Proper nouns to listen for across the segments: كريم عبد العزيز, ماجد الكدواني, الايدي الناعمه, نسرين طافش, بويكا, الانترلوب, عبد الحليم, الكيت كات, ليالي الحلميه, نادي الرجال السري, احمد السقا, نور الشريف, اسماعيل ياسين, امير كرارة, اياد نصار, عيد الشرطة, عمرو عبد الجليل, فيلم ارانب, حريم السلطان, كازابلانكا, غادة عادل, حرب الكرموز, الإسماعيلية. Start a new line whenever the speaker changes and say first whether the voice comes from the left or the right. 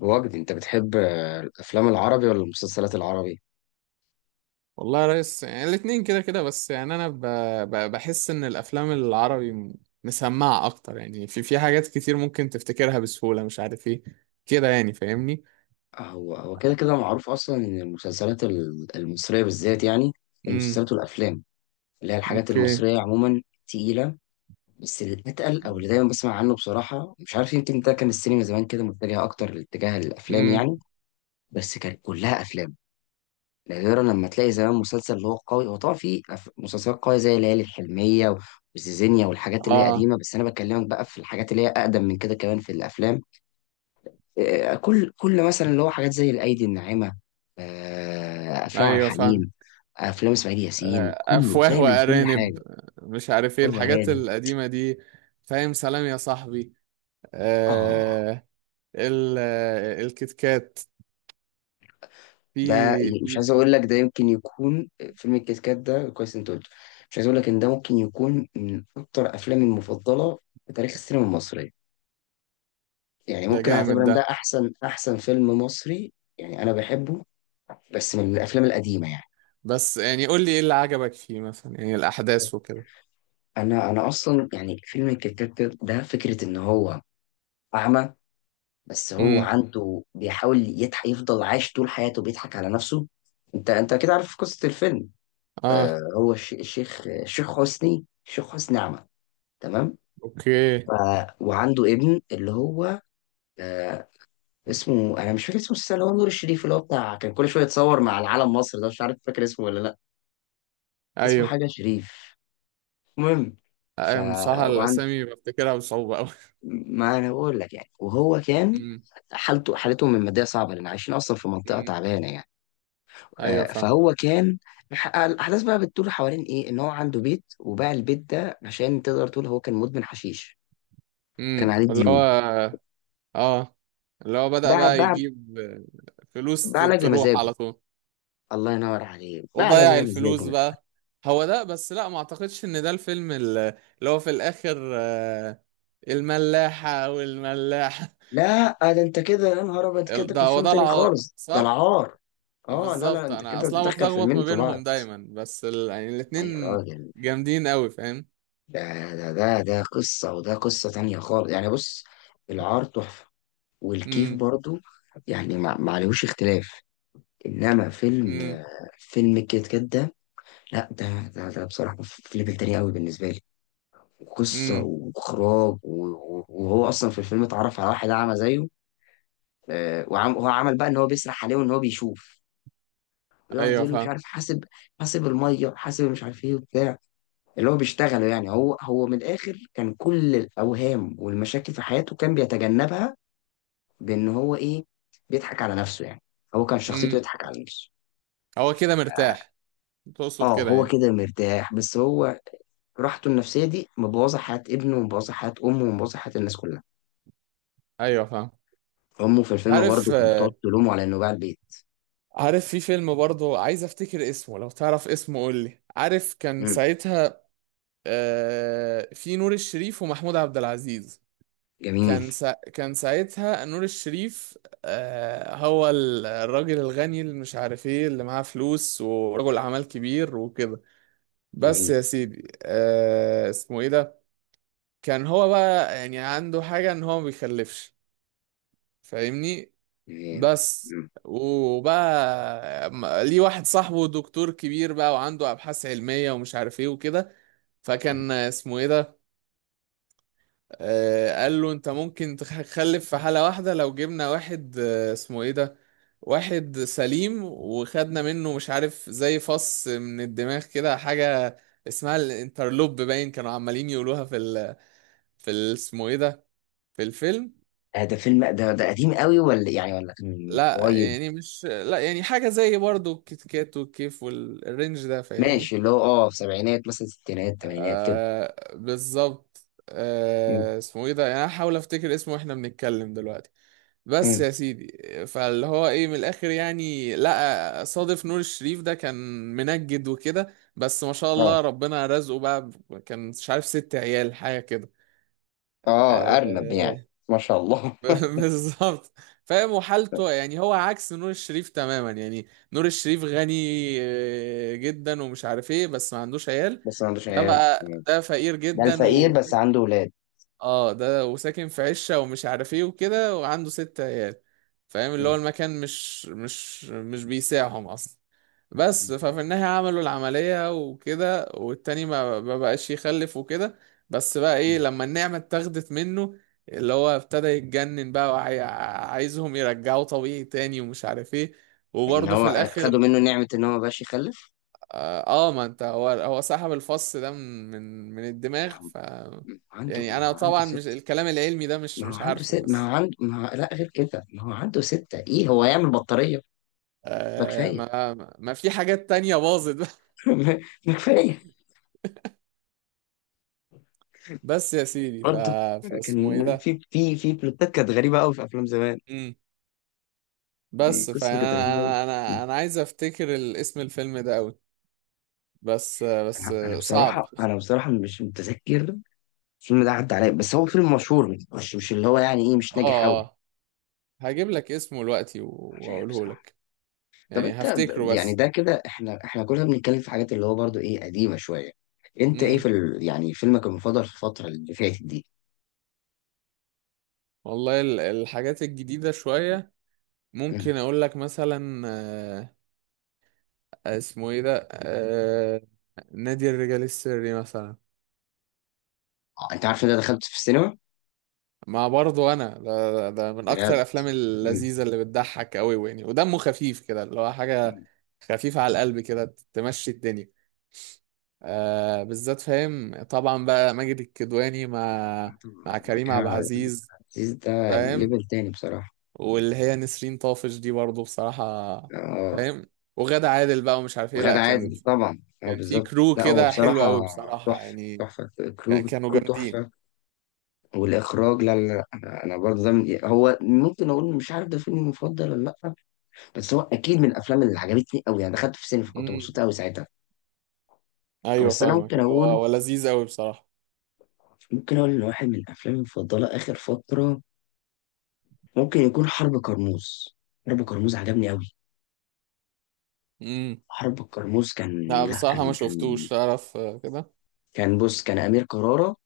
left: وجدي، انت بتحب الافلام العربي ولا المسلسلات العربي؟
right: والله يا ريس، يعني الاتنين كده كده. بس يعني انا بحس ان الافلام العربي مسمعة اكتر، يعني في في حاجات كتير ممكن تفتكرها بسهولة، مش عارف ايه كده، يعني فاهمني.
left: هو كده كده معروف اصلا ان المسلسلات المصريه بالذات يعني.
right: امم.
left: المسلسلات والافلام، اللي هي الحاجات
right: اوكي.
left: المصريه عموما، تقيله. بس الاتقل، او اللي دايما بسمع عنه بصراحه، مش عارف، يمكن ده كان السينما زمان كده متجهه اكتر لاتجاه الافلام
right: امم.
left: يعني. بس كانت كلها افلام. نادرا لما تلاقي زمان مسلسل اللي هو قوي. هو طبعا في مسلسلات قويه زي ليالي الحلميه وزيزينيا والحاجات اللي هي
right: اه.
left: قديمه، بس انا بكلمك بقى في الحاجات اللي هي اقدم من كده كمان، في الافلام. كل مثلا اللي هو حاجات زي الايدي الناعمه. افلام عبد
right: ايوه فاهم.
left: الحليم. افلام اسماعيل ياسين، كله
right: افواه
left: تلاقي من كل
right: وارانب.
left: حاجه.
right: مش عارف ايه
left: فيلم
right: الحاجات
left: ارانب.
right: القديمة دي. فاهم، سلام يا صاحبي.
left: اه،
right: آه. الكتكات.
left: ده
right: في
left: مش
right: في.
left: عايز اقول لك، ده يمكن يكون فيلم الكيت كات، ده كويس انت قلته. مش عايز اقول لك ان ده ممكن يكون من اكتر افلامي المفضله في تاريخ السينما المصريه. يعني
right: ده
left: ممكن
right: جامد
left: اعتبر ان
right: ده.
left: ده احسن احسن فيلم مصري. يعني انا بحبه، بس من الافلام القديمه يعني.
right: بس يعني قول لي ايه اللي عجبك فيه مثلا، يعني الاحداث وكده.
left: انا اصلا يعني، فيلم الكيت كات ده، فكره ان هو اعمى، بس هو
right: امم.
left: عنده بيحاول يضحك، يفضل عايش طول حياته بيضحك على نفسه. انت كده عارف قصة الفيلم؟
right: اه.
left: آه، هو الشيخ حسني، الشيخ حسني أعمى. تمام.
right: اوكي.
left: ف... وعنده ابن اللي هو آه اسمه، انا مش فاكر اسمه السنة، اللي هو نور الشريف، اللي هو بتاع كان كل شوية يتصور مع العلم مصر، ده مش عارف فاكر اسمه ولا لا. اسمه
right: ايوه.
left: حاجة شريف. المهم، ف
right: ايوه بصراحة
left: وعند
right: الاسامي بفتكرها بصعوبة قوي.
left: ما انا بقول لك يعني، وهو كان
right: امم.
left: حالته، حالتهم المادية صعبة لان عايشين اصلا في منطقة
right: امم.
left: تعبانة يعني.
right: ايوه فاهم.
left: فهو كان الاحداث بقى بتدور حوالين ايه، ان هو عنده بيت وباع البيت ده، عشان تقدر تقول هو كان مدمن حشيش، كان
right: امم،
left: عليه
right: اللي
left: ديون.
right: هو اه، اللي هو بدأ
left: باع
right: بقى
left: باع
right: يجيب فلوس
left: باع لاجل
right: تروح
left: مزاجه.
right: على طول.
left: الله ينور عليه، باع
right: وضيع
left: لاجل مزاجه
right: الفلوس
left: من الآخر.
right: بقى. هو ده. بس لا، ما اعتقدش ان ده الفيلم اللي هو في الاخر، الملاحة والملاحة.
left: لا، ده انت كده يا نهار ابيض كده،
right: ده
left: في
right: هو
left: فيلم
right: ده
left: تاني
right: العار
left: خالص، ده
right: صح.
left: العار. اه، لا، لا،
right: بالظبط،
left: انت
right: انا
left: كده
right: اصلا
left: تدخل
right: بتلخبط
left: فيلمين
right: ما
left: في بعض.
right: بينهم دايما، بس يعني
left: لا يا
right: الاتنين
left: راجل.
right: جامدين قوي، فاهم.
left: ده ده قصة وده قصة تانية خالص يعني، بص. العار تحفة. والكيف
right: امم.
left: برضو، يعني ما عليهوش اختلاف. انما
right: امم.
left: فيلم الكيت كات ده، لا ده بصراحه في ليفل تاني قوي بالنسبه لي. قصه
right: امم.
left: واخراج وهو اصلا في الفيلم اتعرف على واحد اعمى زيه. وعم هو عمل بقى ان هو بيسرح عليه وان هو بيشوف، ويقعد
right: ايوه
left: يقول له مش
right: فاهم.
left: عارف حاسب. حاسب الميه، حاسب مش عارف ايه وبتاع اللي هو بيشتغله يعني. هو من الاخر كان كل الاوهام والمشاكل في حياته كان بيتجنبها، بان هو ايه، بيضحك على نفسه يعني. هو كان شخصيته
right: امم.
left: يضحك على نفسه.
right: هو كده مرتاح، تقصد
left: اه،
right: كده
left: هو
right: يعني.
left: كده مرتاح، بس هو راحته النفسية دي مبوظة حياة ابنه، ومبوظة حياة أمه، ومبوظة حياة الناس كلها.
right: ايوه فاهم.
left: أمه في الفيلم
right: عارف.
left: برضه كانت بتقعد تلومه على إنه باع البيت.
right: عارف في فيلم برضه، عايز افتكر اسمه، لو تعرف اسمه قول لي. عارف كان
left: مم.
right: ساعتها في نور الشريف ومحمود عبد العزيز.
left: جميل،
right: كان ساعتها نور الشريف هو الراجل الغني، اللي مش عارف ايه، اللي معاه فلوس ورجل اعمال كبير وكده. بس
left: جميل،
right: يا سيدي، آه اسمه ايه ده. كان هو بقى يعني عنده حاجة ان هو ما بيخلفش، فاهمني.
left: جميل.
right: بس.
left: مم.
right: وبقى ليه واحد صاحبه دكتور كبير بقى، وعنده ابحاث علمية ومش عارف ايه وكده.
left: مم.
right: فكان اسمه ايه ده. قال له انت ممكن تخلف في حالة واحدة، لو جبنا واحد، اسمه ايه ده، واحد سليم، وخدنا منه مش عارف زي فص من الدماغ كده حاجة، اسمها الانترلوب، باين كانوا عمالين يقولوها في ال... اسمه ايه ده، في الفيلم.
left: آه، ده فيلم ده قديم قوي، ولا يعني ولا كان من قريب؟
right: لا يعني حاجة زي برضو الكيت كات والكيف والرينج ده، فاهمني.
left: ماشي، اللي هو في سبعينات مثلا، ستينات، تمانينات كده.
right: آه بالظبط.
left: مم.
right: آه اسمه ايه ده، يعني أنا هحاول افتكر اسمه واحنا بنتكلم دلوقتي. بس
left: مم.
right: يا سيدي. فاللي هو ايه من الاخر، يعني لقى صادف نور الشريف ده، كان منجد وكده. بس ما شاء
left: اه،
right: الله، ربنا رزقه بقى كان مش عارف ست عيال، حاجه كده.
left: اه، أرنب يعني.
right: آه.
left: ما شاء الله.
right: بالظبط. فاهم. وحالته يعني هو عكس نور الشريف تماما يعني. نور الشريف غني جدا، ومش عارف ايه، بس ما عندوش عيال.
left: بس ما عندوش
right: ده
left: عيال.
right: بقى
left: مم.
right: ده فقير
left: ده
right: جدا.
left: الفقير بس عنده ولاد.
right: اه. ده وساكن في عشة ومش عارف ايه وكده، وعنده ست عيال، فاهم. اللي هو
left: مم.
right: المكان مش بيساعهم اصلا.
left: مم.
right: بس ففي النهاية عملوا العملية وكده، والتاني ما ما بقاش يخلف وكده. بس بقى ايه
left: مم.
right: لما النعمة اتاخدت منه، اللي هو ابتدى يتجنن بقى، وعايزهم يرجعوا طبيعي تاني، ومش عارف ايه.
left: ان
right: وبرضه
left: هو
right: في
left: خدوا
right: الاخر.
left: منه نعمة ان هو ما بقاش يخلف.
right: اه. ما انت هو هو سحب الفص ده من الدماغ.
left: ما هو ما هو عنده
right: يعني
left: ما
right: انا
left: هو عنده
right: طبعا مش
left: ست
right: الكلام العلمي ده، مش مش عارفه. بس
left: ما هو لا غير كده، ما هو عنده ستة ايه، هو يعمل بطارية؟ ما
right: آه،
left: كفاية.
right: ما ما في حاجات تانية باظت بقى.
left: ما كفاية.
right: بس يا سيدي.
left: برضه
right: فاسمه ايه
left: كان
right: ده.
left: في بلوتات كانت غريبة قوي في أفلام زمان.
right: امم.
left: دي
right: بس
left: قصة كانت
right: فانا،
left: غريبة قوي.
right: انا انا انا أنا عايز افتكر اسم الفيلم ده قوي. بس بس. صعب.
left: أنا بصراحة مش متذكر. الفيلم ده عدى عليا، بس هو فيلم مشهور، مش اللي هو يعني إيه مش
right: اه.
left: ناجح قوي.
right: اه. هجيب لك اسمه دلوقتي
left: مش عارف
right: واقوله
left: بصراحة.
right: لك.
left: طب
right: يعني
left: أنت
right: هفتكره
left: يعني
right: بس.
left: ده كده، إحنا كلنا بنتكلم في حاجات اللي هو برضه إيه قديمة شوية. أنت إيه
right: امم.
left: في يعني فيلمك المفضل في الفترة اللي فاتت دي؟
right: والله الحاجات الجديدة شوية ممكن اقول لك مثلا، اسمه ايه ده، نادي الرجال السري مثلا.
left: انت عارف ان انا دخلت في السينما
right: مع برضه انا، ده من اكتر
left: بجد.
right: الافلام
left: مم.
right: اللذيذه اللي بتضحك قوي يعني، ودمه خفيف كده، اللي هو حاجه
left: مم.
right: خفيفه على القلب كده تمشي الدنيا. آه، بالذات فاهم طبعا بقى، ماجد الكدواني مع مع
left: طبعا مع
right: كريم عبد
left: كده.
right: العزيز.
left: عزيز ده
right: فاهم.
left: ليفل تاني بصراحة.
right: واللي هي نسرين طافش دي برضه بصراحه،
left: اه.
right: فاهم. وغادة عادل بقى، ومش عارف ايه. لا
left: وغادة
right: كان،
left: عادل طبعا، اه
right: كان في
left: بالظبط،
right: كرو
left: لا هو
right: كده حلو
left: بصراحة
right: قوي بصراحة
left: تحفة
right: يعني.
left: تحفة. كرو،
right: كانوا
left: كرو
right: جامدين.
left: تحفة. والإخراج، لا، لا، لا، أنا برضه ده، من هو ممكن أقول مش عارف ده فيلمي المفضل ولا لأ، بس هو أكيد من الأفلام اللي عجبتني أوي، يعني دخلت في السينما فكنت
right: امم.
left: مبسوط أوي ساعتها.
right: ايوه
left: بس أنا
right: فاهمك. هو هو لذيذ قوي بصراحة.
left: ممكن أقول إن واحد من الأفلام المفضلة آخر فترة ممكن يكون حرب كرموز. حرب كرموز عجبني أوي.
right: امم.
left: حرب الكرموز كان،
right: لا
left: لا،
right: بصراحة ما
left: كان
right: شفتوش،
left: كان
right: تعرف كده.
left: كان، بص، كان أمير كرارة،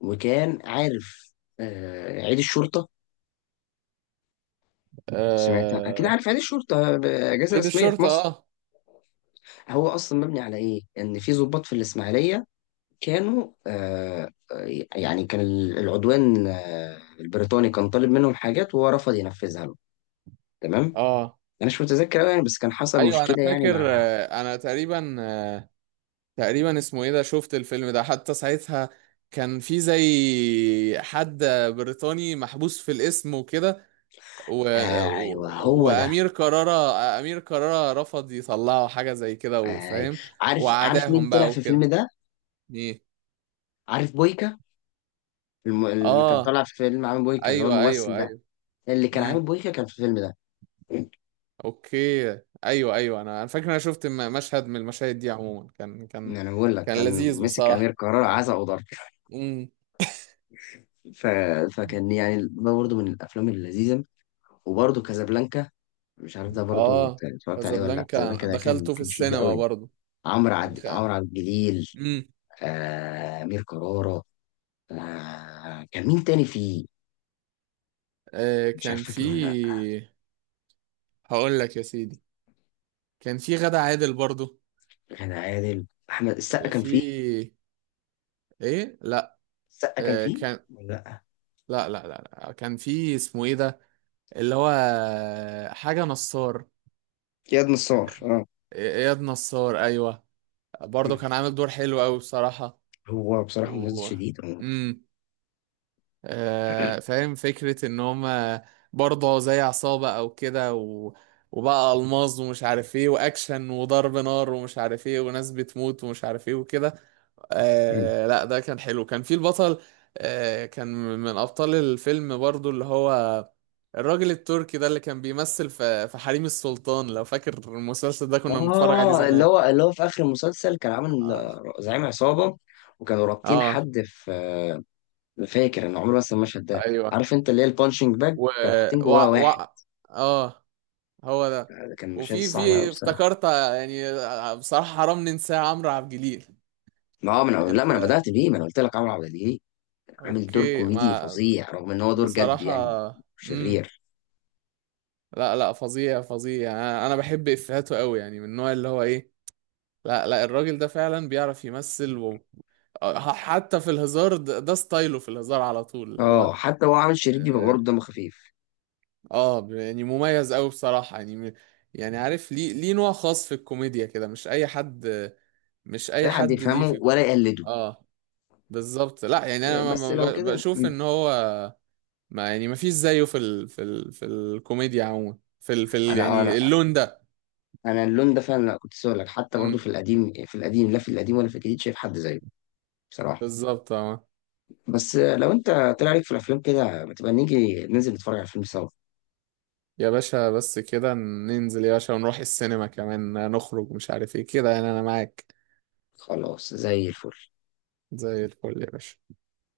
left: وكان عارف عيد الشرطة. سمعت، أكيد
right: آه...
left: عارف عيد الشرطة، أجازة
right: عيد
left: رسمية في
right: الشرطة.
left: مصر.
right: اه.
left: هو أصلا مبني على إيه؟ إن في ضباط في الإسماعيلية كانوا يعني كان العدوان البريطاني كان طالب منهم حاجات، وهو رفض ينفذها له. تمام؟
right: اه.
left: أنا مش متذكر أوي يعني، بس كان حصل
right: ايوه انا
left: مشكلة يعني
right: فاكر،
left: مع.
right: انا تقريبا، تقريبا اسمه ايه ده، شفت الفيلم ده حتى ساعتها. كان في زي حد بريطاني محبوس في الاسم وكده، و... و...
left: أيوه، هو ده.
right: وامير كرارة. امير كرارة رفض يطلعوا حاجه زي كده،
left: آه،
right: وفاهم،
left: عارف مين
right: وعداهم
left: طلع
right: بقى
left: في
right: وكده.
left: الفيلم ده؟
right: ايه.
left: عارف بويكا؟ اللي كان
right: اه،
left: طالع في فيلم عامل بويكا اللي هو
right: ايوه
left: الممثل
right: ايوه
left: ده،
right: ايوه.
left: اللي كان عامل
right: امم.
left: بويكا كان في الفيلم ده.
right: اوكي. ايوه ايوه، انا فاكر. انا شفت مشهد من المشاهد دي. عموما كان كان
left: يعني انا بقول لك
right: كان
left: كان
right: لذيذ
left: مسك امير
right: بصراحه.
left: كرارة عزا وضرب.
right: امم.
left: ف... فكان يعني ده برضه من الافلام اللذيذه. وبرضه كازابلانكا، مش عارف ده برضه
right: اه.
left: اتفرجت عليه ولا لا.
right: كازابلانكا أنا
left: كازابلانكا ده كان
right: دخلته في
left: كان شديد
right: السينما
left: قوي.
right: برضه. دخل-
left: عمرو عبد الجليل،
right: امم.
left: امير كرارة. كان مين تاني فيه؟
right: آه
left: مش عارف
right: كان في.
left: فاكر ولا لا.
right: هقول لك يا سيدي. كان في غادة عادل برضه.
left: غادة عادل، احمد السقا كان فيه؟
right: في. ايه لا.
left: السقا كان فيه
right: كان.
left: ولا لا؟
right: لا لا لا لا. كان في اسمه ايه ده، اللي هو حاجة نصار.
left: اياد
right: آه.
left: نصار، اه.
right: اياد نصار ايوه. برضه كان عامل دور حلو قوي بصراحة.
left: هو بصراحة ممثل
right: و.
left: شديد، اه.
right: امم. آه فاهم فكرة ان هما برضه زي عصابة او كده، و... وبقى ألماظ، ومش عارف ايه، واكشن وضرب نار ومش عارف ايه، وناس بتموت ومش عارف ايه وكده.
left: مم.
right: آه لا ده كان حلو. كان في البطل كان من أبطال الفيلم برضو اللي هو الراجل التركي ده، اللي كان بيمثل في في حريم السلطان، لو فاكر المسلسل ده كنا بنتفرج عليه
left: اللي
right: زمان.
left: هو اللي هو في اخر المسلسل كان عامل
right: اه.
left: زعيم عصابة، وكانوا رابطين
right: آه.
left: حد في فاكر انا عمري ما انسى المشهد ده.
right: ايوه.
left: عارف انت، اللي هي البانشنج باج
right: و
left: كانوا حاطين
right: و,
left: جواه واحد.
right: و... اه. هو ده.
left: كان المشهد
right: وفي
left: صعب قوي
right: في
left: بصراحة.
right: افتكرت، يعني، بصراحة حرام ننساه عمرو عبد الجليل.
left: ما هو من، لا ما
right: انت.
left: انا بدأت بيه، ما انا قلت لك عمرو عبد الجليل، عامل دور
right: اوكي
left: كوميدي
right: ما
left: فظيع رغم ان هو دور جد
right: بصراحة.
left: يعني،
right: امم.
left: شرير.
right: لا لا فظيع فظيع، يعني انا بحب افهاته قوي يعني، من النوع اللي هو ايه. لا لا الراجل ده فعلا بيعرف يمثل. حتى في الهزار، ده ستايله في الهزار على طول اللي
left: اه،
right: هو.
left: حتى هو عامل شرير بيبقى برضه
right: اه.
left: دمه خفيف.
right: يعني مميز قوي بصراحة. يعني عارف، ليه نوع خاص في الكوميديا كده، مش اي حد. مش
left: مش
right: اي
left: اي حد
right: حد ليه في
left: يفهمه ولا يقلده.
right: اه بالظبط. لا يعني انا
left: بس لو كده.
right: بشوف
left: مم.
right: ان هو ما، يعني ما فيش زيه في الكوميديا عموما،
left: انا انا
right: يعني اللون
left: انا اللون ده فعلا كنت لسه اقول لك، حتى برضو
right: ده.
left: في القديم، لا في القديم ولا في الجديد شايف حد زيه بصراحه.
right: بالظبط اه.
left: بس لو انت طلع عليك في الافلام كده، ما تبقى نيجي ننزل نتفرج على الفيلم سوا.
right: يا باشا بس كده ننزل يا باشا، ونروح السينما كمان نخرج مش عارف ايه كده، يعني انا معاك.
left: خلاص، زي الفل.
right: زي الفل يا باشا.